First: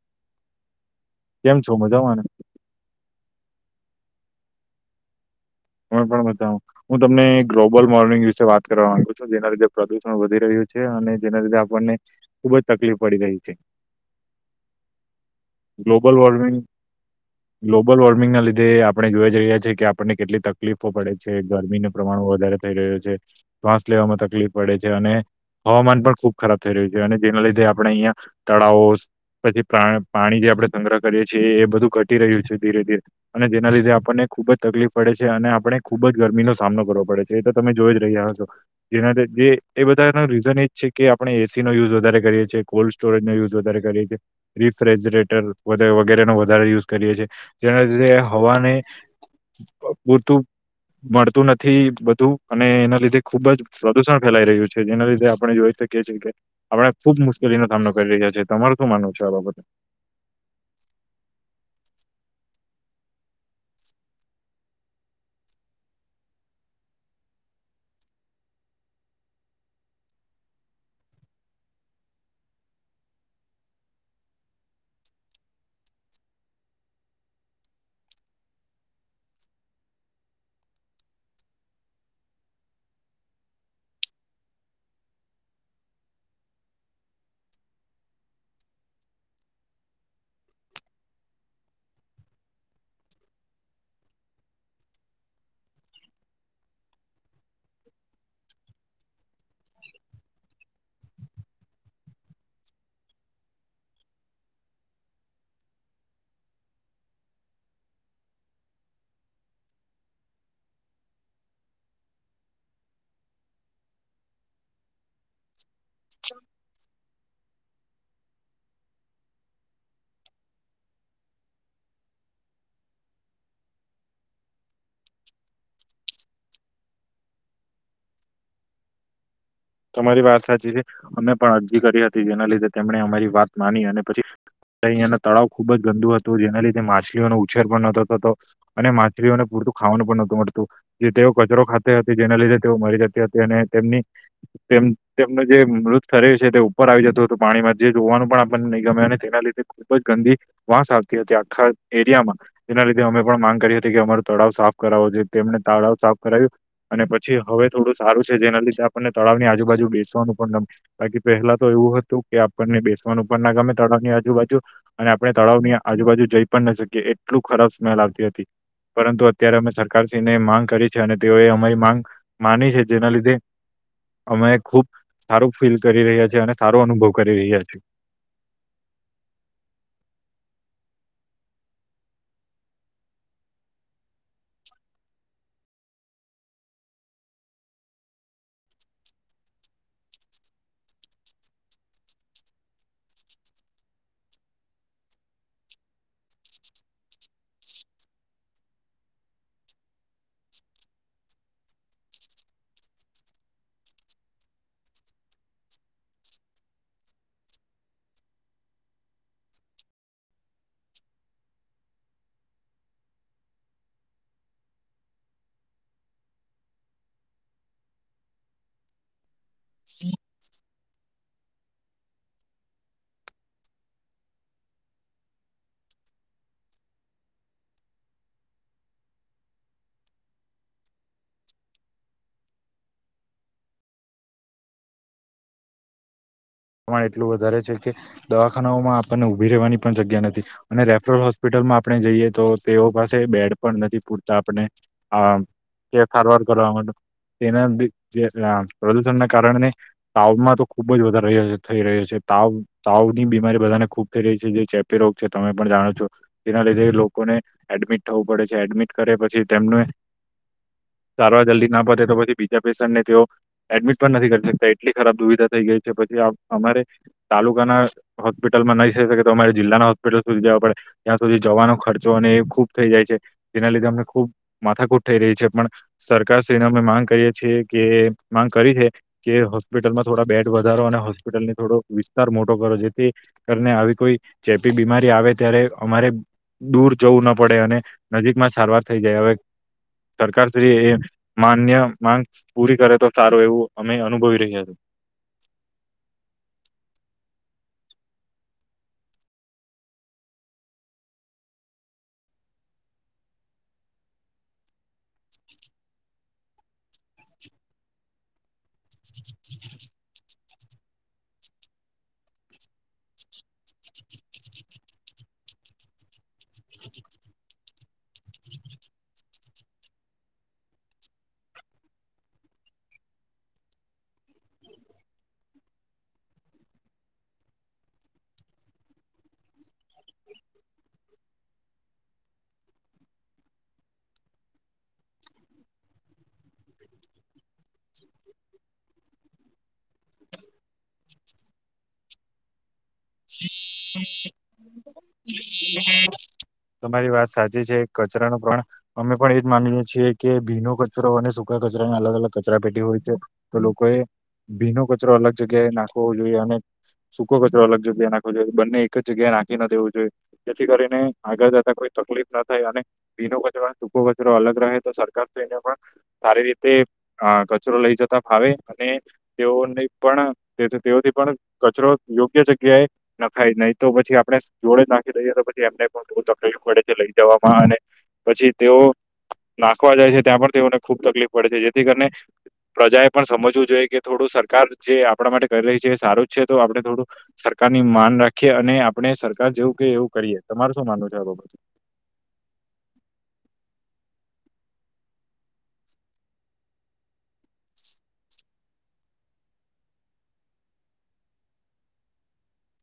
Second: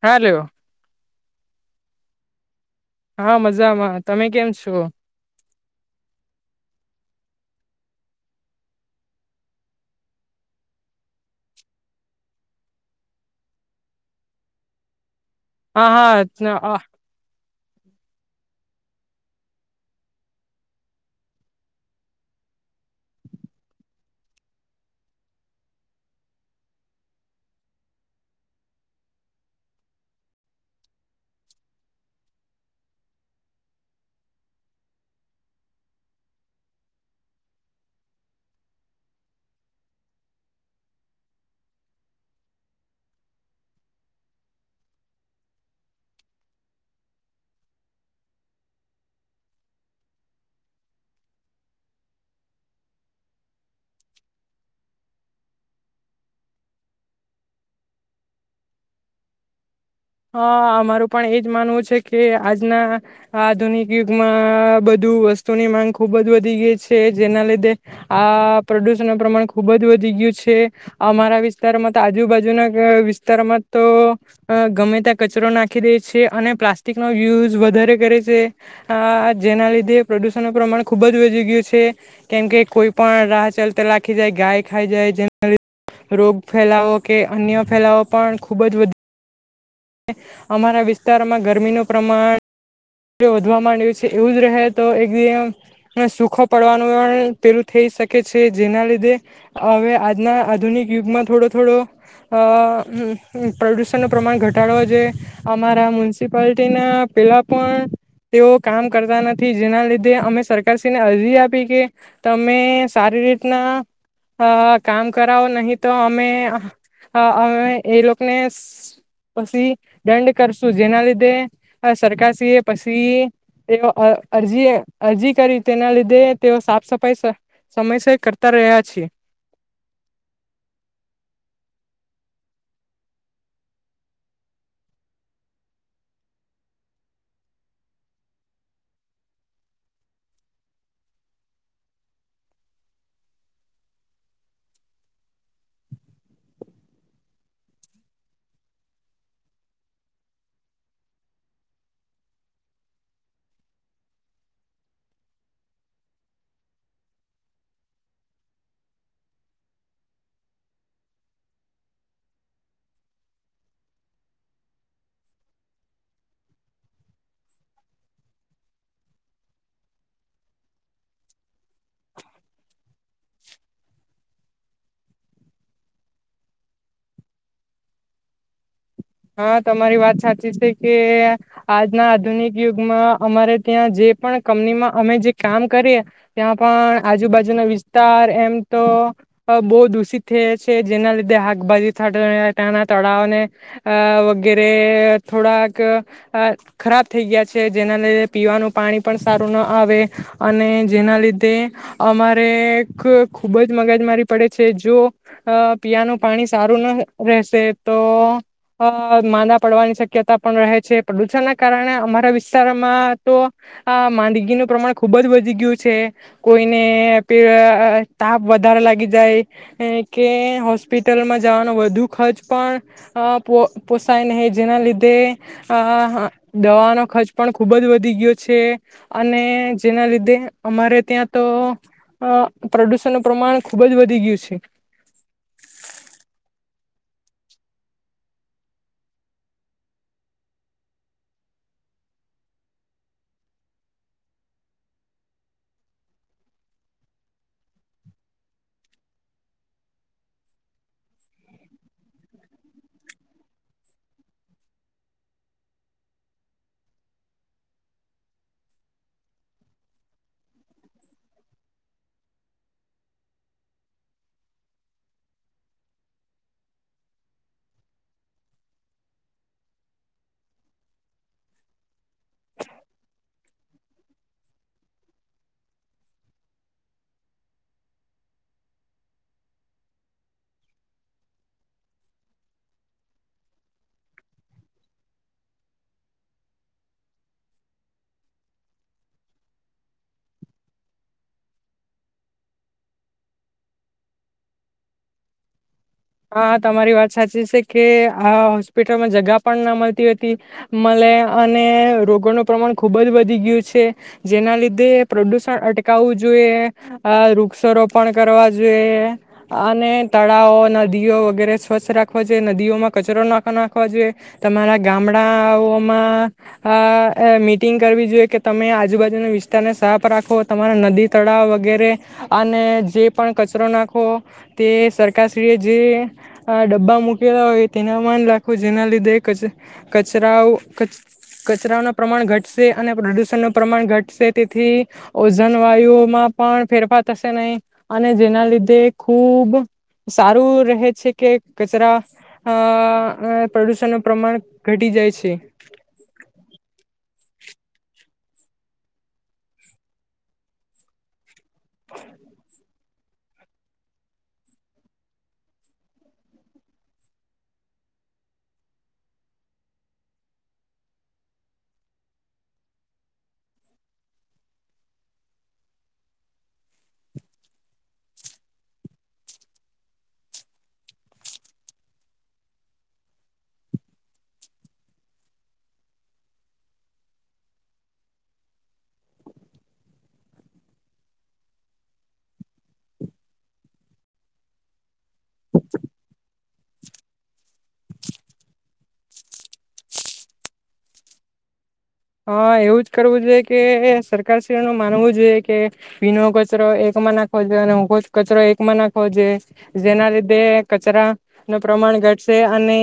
Hello. કેમ છો મજામાંને? હા મજામાં, તમે કેમ છો? અમેં પણ મજામાં. હું તમને ગ્લોબલ વોર્મિંગ વિશે વાત કરવા માંગુ છું, જેના લીધે પ્રદુષણ વધી રહ્યું છે અને જેના લીધે આપણને ખુબ જ તકલીફ પડી રહી છે. હા, ગ્લોબલ હા વોર્મિંગ [unintelligible] ગ્લોબલ વોર્મિંગના લીધે આપણે જોઈ જ રહ્યાં છીએ કે આપણને કેટલી તક લીફો પડે છે, ગરમીના પ્રમાણ વધારે થઈ રહ્યું છે, શ્વાસ લેવામાં તકલીફ પડે છે, અને હવામાન પણ ખુબ ખરાબ થઈ રહ્યું છે, અને જેના લીધે આપણે અહિયા તળાવો, પછી પ્રા પાણી જે આપણે સંગ્રહ કરીએ છીએ એ બધું ઘટી રહ્યું છે ધીરે-ધીરે, અને જેના લીધે આપણને ખુબ જ તકલીફ પડે છે. છે અને આપણે ખૂબ જ ગરમીનો સામનો કરવો પડે છે, એ તો તમે જોઈ જ રહ્યા હશો. જેના લીધે એ બધાનો રીઝન એ જ છે કે આપણે એ સીનો યુઝ વધારે કરીએ છીએ, કોલ્ડ સ્ટોરેજનો યુઝ વધારે કરીએ છીએ, રિફ્રેજરેટર વધે વગેરેનો વધારે યુઝ કરીએ છે, જેના લીધે હવાને પૂરતું મળતું નથી બધું, અને એના લીધે ખુબ જ પ્રદુષણ ફેલાઈ રહ્યું છે જેના લીધે આપણે જોઈ શકીએ છીએ કે આપણે ખુબ મુશ્કેલીનો સામનો કરી રહ્યા છીએ. તમારું શું માનવું છે આ બાબતે? હા અમારું પણ એજ માનવું છે કે આજના આધુનિક યુગમાં બધું વસ્તુની માંગ ખુબ જ વધી ગઈ છે. જેના લીધે આ પ્રદુષણનું પ્રમાણ ખુબ જ વધી ગયું છે. અમારા વિસ્તારમાં તો આજુબાજુના અહ વિસ્તારમાં અહ તો ગમે ત્યાં કચરો નાખી દે છે, અને પ્લાસ્ટિકનો યુઝ વધારે કરે છે. આ જેના લીધે પ્રદૂષણનું પ્રમાણ ખૂબ જ વધી ગયું છે, કેમકે કોઈ પણ રાહ ચાલતા લાખી જાય ગાય ખાઈ જાય જેના લીધે રોગ ફેલાવો કે અન્ય ફેલાવો પણ ખૂબ જ વધ અમારા વિસ્તારમાં ગરમીનું પ્રમાણ વધવા માંડ્યું છે. એવું જ રહે તો એક દિવસ સુખો પડવાનું પણ પેલું થઈ શકે છે, જેના લીધે હવે આજના આધુનિક યુગમાં થોડો-થોડો અહ પ્રદુષણનું પ્રમાણ ઘટ ટાડવો જોઈએ. અમારા મ્યુનિસિપાલિટીના પેલા પણ તેઓ કામ કરતા નથી, જેના લીધે અમે સરકારશ્રીને અરજી આપી કે તમે સારી રીતના અહ કામ કરાવો નહીં તો અમે આ હા અમે એ લોકને પછી દંડ કરશું, જેના લીધે સરકારશ્રીએ પછી તેનો અ અરજી-અરજી કરી તેના લીધે તેઓ સાફ સફાઈ સ સમયસર કરતા રહ્યા છે. તમારી વાત સાચી છે. અમે પણ અરજી કરી હતી જેના લીધે તેમણે અમારી વાત માની અને પછી અહીયાના તળાવ ખુબ જ ગંદુ હતું, જેના લીધે માછલીઓનો ઉછેર પણ નતો થતો, અને માછલીઓને પૂરતું ખાવાનું પણ નહતું મળતું. જે તેઓ કચરો ખાતી હતી જેના લીધે તેઓ મરી જતી હતી અને તેમની તેમ તેમનું જે મૃત કરે છે તે ઉપર આવી જતું હતું પાણીમાં, જે જોવાનું પણ આપને નહીં ગમે અને તેના લીધે ખુબ જ ગંદી વાસ આવતી હતી આખા એરિયામાં. જેના લીધે અમે પણ માંગ કરી હતી કે અમારો તળાવ સાફ કરાવો જે તેમને તળાવ સાફ કરાવ્યું અને પછી હવે થોડું સારું છે જેના લીધે આ આપણને તળાવની આજુબાજુ બેસવાનું પણ ગમે, બાકી પહેલા તો એવું હતું કે આપણને બેસવાનું પણ ના ગમે તળાવની આજુબાજુ અને આપણે તળાવની આજુબાજુ જઈ પણ ન શકીએ, એટલું ખરાબ સ્મેલ આવતી હતી, પરંતુ અત્યારે અમે સરકારશ્રીને માંગ કરી છે અને તેઓએ અમારી માંગ માની છે. જેના લીધે અમે ખૂબ સારું ફીલ કરી રહ્યા છીએ, અને સારો અનુભવ કરી રહ્યા છીએ. હા તમારી વાત સાચી છે, કે આજના આધુનિક યુગમાં અમારે ત્યાં જે પણ કંપનીમાં અમે જે કામ કરીએ ત્યાં પણ આજુબાજુના વિસ્તાર એમ તો બહુ અહ દૂષિત થયે છે જેના લીધે હકભાજી [unintelligible] ત્યાંના તળાવને અહ વગેરે થોડાક અહ ખરાબ થઈ ગયા છે. જેના લીધે પીવાનું પાણી પણ સારું ન આવે અને જેના લીધે અમારે ખ ખૂબ જ મગજમારી પડે છે. જો અહ પીવાનું પાણી સારું ન રહેશે તો અહ માંદા પડવાની શક્યતા પણ રહે છે. પ્રદૂષણના કારણે અમારા વિસ્તારમાં તો માંદગીનું અહ પ્રમાણ ખૂબ જ વધી ગયું છે. કોઈને પે તાપ વધારે લાગી જાય અહ કે હોસ્પિટલમાં જવાનો વધુ ખર્ચ પણ અહ પો પોસાય નહી જેના લીધે આ દવાનો ખર્ચ પણ ખૂબ જ વધી ગયો છે. અને જેના લીધે અમારે ત્યાં તો અહ પ્રદુષણનું પ્રમાણ ખૂબ જ વધી ગયું છે. પ્રમાણ એટલું વધારે છે કે દવાખાનાઓમાં આપણને ઊભી રહેવાની પણ જગ્યા નથી. અને રેફરલ હોસ્પિટલમાં આપણે જઈએ તો તેઓ પાસે બેડ પણ નથી પૂરતા આપને અહ તે સારવાર કરવા માટે, તેના બીક જેટલા પ્રદુષણના કારણે તાવમાં તો ખુબ જ વધારે રહ્યો થઈ રહ્યો છે. તાવ-તાવની બીમારી બધાને ખૂબ થઈ રહી છે, જે ચેપી રોગ છે. તમે પણ જાણો જ છો. તેના લીધે લોકોને એડમિટ થવું પડે છે, એડમિટ કર્યા પછી તેમને સારવાર જલ્દી ના પતે તો પછી બીજા પેશન્ટને તેઓ એડમિટ પણ નથી કરી શકતા એટલી ખરાબ દુવિધા થઈ ગઈ છે પછી આ અમારે તાલુકાના હોસ્પિટલમાં નહી થઈ શકે તો અમારે જિલ્લાના હોસ્પિટલ સુધી જવા પડે, ત્યાં સુધી જવાનો ખર્ચો અને એ ખૂબ થઈ જાય છે. જેના લીધે અમને ખૂબ માથાકૂટ થઈ રહી છે, પણ સરકારશ્રીને અમે માંગ કરીએ છીએ કે માંગ કરી છે કે હોસ્પિટલમાં થોડા બેડ વધારો અને હોસ સ્પિટલને થોડોક વિસ્તાર મોટો કરો જેથી કરીને આવી કોઈ ચેપી બીમારી આવે ત્યારે અમારે દૂર જવું ન પડે, અને નજીકમાં સારવાર થઈ જાય. હવે સરકારશ્રી એ માન્ય માંગ પૂરી કરે તો સારું એવું અમે અનુભવી રહ્યા છે. હા તમારી વાત સાચી સે, કે આ હોસ્પિટલમાં જગા પણ ના મલતી હતી મળે અને રોગોનું પ્રમાણ ખુબ જ વધી ગયું છે, જેના લીધે પ્રદુષણ અટકાવવું જોઈએ, અહ વૃક્ષારોપણ પણ કરવા જોઈએ અને તળાવો નદી નદીઓ વગેરે સ્વચ્છ રાખવો જોઈએ નદીઓમાં કચરો ના નાખવા જોઈએ તમારા ગામડાઓમાં મીટિંગ કરવી જોઈએ કે તમે આજુબાજુના વિસ્તારને સાફ રાખો તમારા નદી તળાવ વગેરે અને જે પણ કચરો નાખો તે સરકારશ્રીએ જે ડબ્બા મૂકેલા હોય તેનામાં જ લખવું જેના લીધે કચરાઓ કચરાઓના પ્રમાણ ઘટશે અને પ્રદુષણનું પ્રમાણ ઘટશે તેથી ઓઝન વાયુઓમાં પણ ફેરફાર થશે નહી અને જેના લીધે ખૂબ રહે છે કે કચરા પ્રદૂષણનું પ્રમાણ ઘટી જાય છે. તમારી વાત સાચી છે કચરાનું પ્રમાણ અમે પણ એજ માનીએ છીએ કે ભીનો કચરો અને સૂકા કચરા અલગ અલગ કચરાપેટી હોવી તો લોકોએ ભીનો કચરો અલગ જગ્યાએ નાખવો જોઈએ અને સૂકો કચરો અલગ જગ્યાએ નાખવો જોઈએ. બંને એક જ જગ્યાએ નાખી ના દેવું જોઈએ જેથી કરીને આગળ જતા કોઈ તકલીફ ના થાય અને ભીનો કચરો સૂકો કચરો અલગ રહે તો સરકાર તેને પણ સારી રીતે કચરો લઈ જતા ફાવે અને તેઓને પણ તેઓથી પણ કચરો યોગ્ય જગ્યાએ નાખાય નહી તો પછી આપણે જોડે જ નાખી દઈએ તો પછી એમને પણ થોડુ તકલીફ પડે છે લઈ જવામાં અને પછી તેઓ નાખવા જાય છે ત્યાં પણ તેઓને ખુબ તકલીફ પડે છે જેથી કરીને પ્રજાએ પણ સમજવું જોઈએ કે થોડું સરકાર જે આપણા માટે કરી રહી છે એ સારું જ છે તો આપણે થોડું સરકારની માન રાખીએ અને આપણે સરકાર જેવું કે એવું કરીએ તમારું શું માનવું છે બાબત. હા એવું જ કરવું જોઈએ કે સરકારશ્રીનું માનવું જોઈએ કે ભીનો કચરો એકમા નાખવો જોઈએ અને સુખો કચરો એકમા નાખવો જોઈએ. જેના લીધે કચરાનું પ્રમાણ ઘટશે અને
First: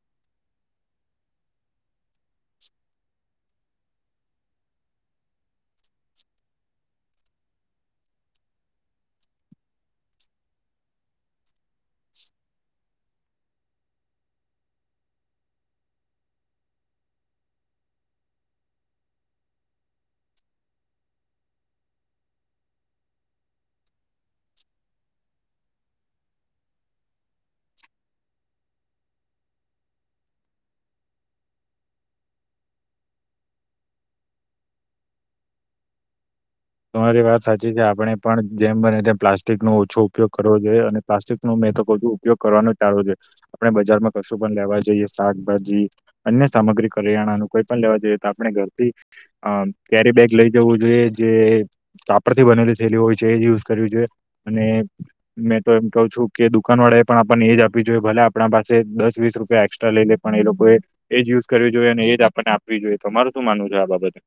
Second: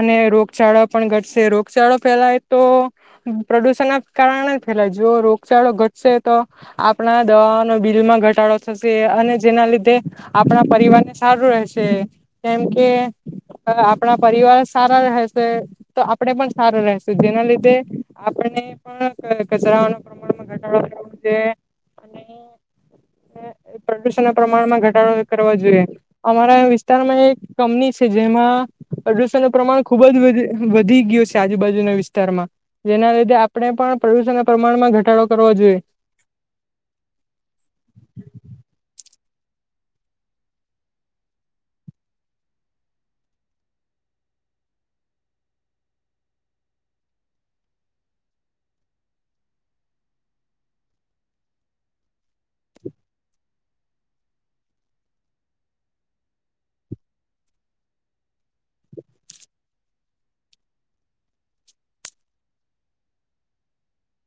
અને રોગચાળો પણ ઘટશે રોગચાળો ફેલાય તો પ્રદુષણના કારણે ફેલાય જો રોગચાળો ઘટશે તો આપણા દવાઓનો બિલમાં ઘટાડો થશે અને જેના લીધે આપણા પરિવારને સારું રહેશે. કેમ કે આપણા પરિવાર સારા રહેશે તો આપણે પણ સારા રહેશુ જેના લીધે આપણને પણ કચરાઓનાં પ્રમાણમાં ઘટાડો કરવો જોઈએ અને પ્રદુષણના પ્રમાણમાં ઘટાડો કરવા જોઈએ અમારા વિસ્તારમાં એક કંપની છે જેમાં પ્રદુષણનું પ્રમાણ ખુબ જ વધી ગયું છે આજુબાજુના વિસ્તારમાં. જેના લીધે આપણે પણ પ્રદુષણ ના પ્રમાણમાં ઘટાડો કરવો જોઈએ તમારી વાત સાચી છે આપણે પણ જેમ બને તેમ પ્લાસ્ટિકનો ઓછો ઉપયોગ કરવો જોઈએ અને પ્લાસ્ટિક ન મેં તો વધધુ ઉપયોગ કરવાનો ચાલો જો આપણે બજારમાં કશું પણ લેવા જઈએ શાકભાજી અન્ય સામગ્રી કરિયાણાનું કોઈ પણ લેવા જોઈએ તો આપણે ઘરથી અ કેરી બેગ લઈ જવું જોઈએ જે કાપડ થી બનેલી થયેલી હોય છે એ જ યુઝ કરવી જોઈએ અને મેં તો એમ કહ છું કે દુકાન વાળા એ પણ આપણને એજ આપવી જોઈએ ભલે આપણા પાસે દસ વીસ રૂપિયા એસ્ટ્રા લઈ લે પણ એ લોકોએ એ જ યુઝ કરવી જોઈએ અને એજ આપણને આપવી જોઈએ તો તમાર શું માનવું છે આ બાબતે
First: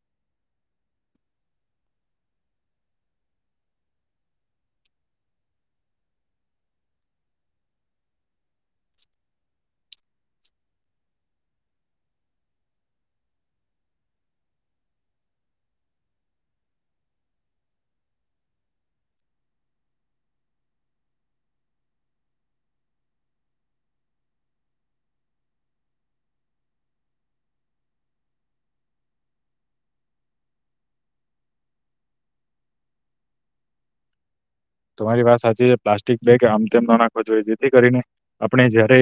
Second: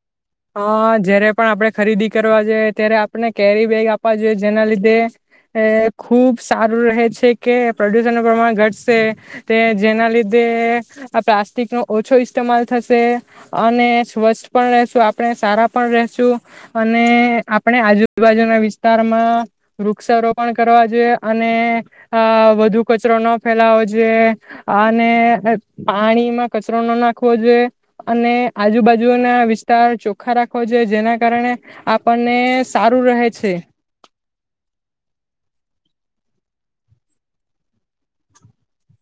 અ જ્યારે પણ આપણે ખરીદી કરવા જોઈએ ત્યારે આપણે કેરી બેગ આપવા જોઈએ જેના લીધે ખુબ સારું રહે છે કે પ્રદુષણ ન પ્રમાણ ઘટશે તે જેના લીધે આ પ્લાસ્ટિક નો ઓછો ઇસ્તેમાલ થશે અને સ્વચ્છ પણ રહેશું આપણે સારા પણ રશું અને આપણે આજુબાજુના વિસ્તારમાં વૃક્ષક્ષારોપણ કરવા જોઈએ અને વધુ કચરો ન ફેલાવો જોઈએ અને પાણીમાં કચરો ન નાખવો જોઈએ અને આજુબાજુના વિસ્તાર ચોખા રાખવો જોઈએ જેના કારણે આપણને સારું રહે છે તમારી વાત સાચી છે પ્લાસ્ટિક બેગ આમ તેમ ના નાખવો જોઈએ જેથી કરીને આપણે જયારે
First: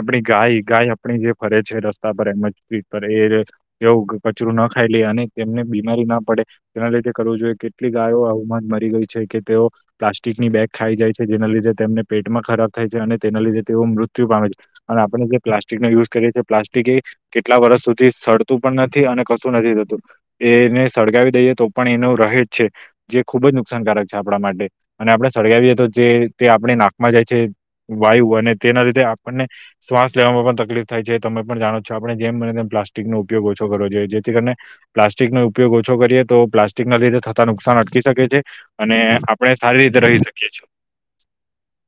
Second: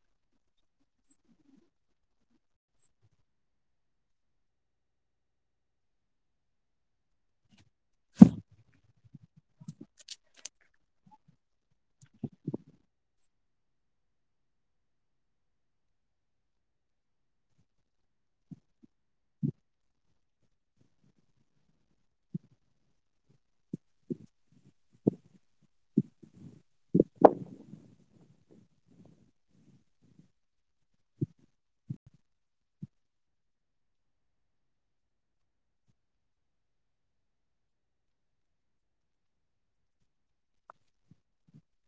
આપણી ગાય ગાય આપણી જે ફરે છે રસ્તા પર એમ પર એ તેઓ કચરું ના ખાઈ લે અને તેમને બીમારી ના પડે તેના લીધે કરવું જોઈએ કેટલી ગાયો આવમાં જ મરી ગઈ છે કે તેઓ પ્લાસ્ટિકની બેગ ખાઈ જાય છે જેના લીધે તેમને પેટમાં ખરાબ થાય છે અને તેના લીધે તેઓ મૃત્યુ પામે છે અને આપણે જે પ્લાસ્ટિકનો યુઝ કરીએ છી પ્લાસ્ટિક એ કેટલા વર્ષ સુધી સડતું પણ નથી અને કશું નથી થતું એને સળગાવી દઈએ તો પણ એનો રહેજ છે જે ખૂબ જ નુકસાનકારક છે આપણા માટે અને આપણે સળગાવીએ તો જે તે આપણે નાકમાં જાય છે વાયુ અને તેના લીધે આપણને શ્વાસ લેવામાં પણ તકલીફ થાય છે તમે પણ જાણો છો આપણે જેમ મને તેમ પ્લાસ્ટિક નો ઉપયોગ ઓછો કરવો જોઈએ જેથી કરીને પ્લાસ્ટિક નો ઉપયોગ ઓછો કરીએ તો પ્લાસ્ટિક ના લીધે થતા નુકસાન અટકી શકે છે અને આપણે સારી રીતે રહી શકીએ છીએ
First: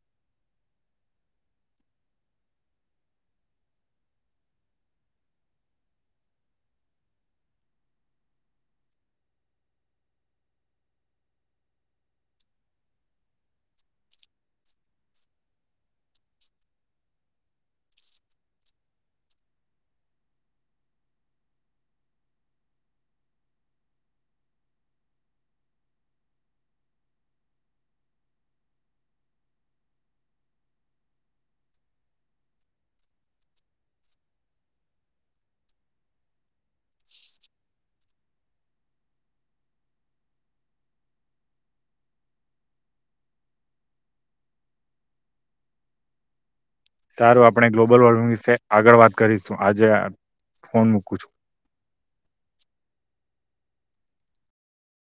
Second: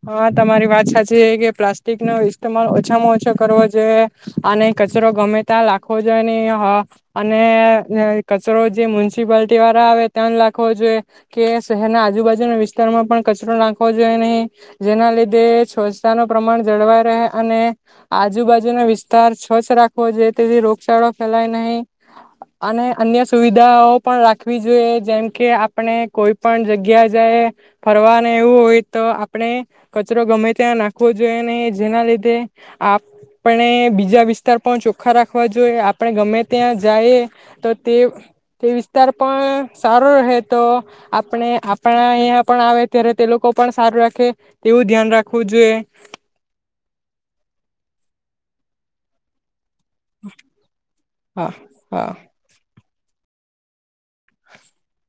હા તમારી વાત સાચી કે પ્લાસ્ટિક નો ઇસતમાલ ઓછામાં ઓછો કરવો જોઈએ અને કચરો ગમે ત્યાં લખવો જોઈએ નહી હ અને કચરો જે મ્યુનિસિપાલટી વાળા આવે ત્યાં લખવો જોઈએ કે શહેરના આજુબાજુના વિસ્તારમાં પણ કચરો નાખવો જોઈએ નહી જેના લીધે સ્વચ્છતા ન પ્રમાણ જળવાય રહે અને આજુબાજુનો વિસ્તાર સ્વચ્છ રાખવો જોઈએ તેથી રોગચાળો ફેલાય નહીં અને અન્ય સુવિધાઓ પણ રાખવી જોઈએ જેમ કે આપણે કોઈ પણ જગ્યા જાય ફરવાને એવું હોય તો આપણે કચરો ગમે ત્યાં નાખવો જોઈએ ને જેના લીધે આપણે બીજા વિસ્તાર પણ ચોખ્ખા રાખવા જોઈએ આપણે ગમે ત્યાં જઈ તો તે તે વિસ્તાર પણ સારો રહે તો આપણે આપણા અહીંયા પણ આવે ત્યારે તે લોકો પણ સારું રાખે એવું ધ્યાન રાખવું જોઈએ સારું આપણે ગ્લોબલ વોર્મિંગ વિશે આગળ વાત કરીશું આજે ફોન મૂકું છું હા હા [inaudible]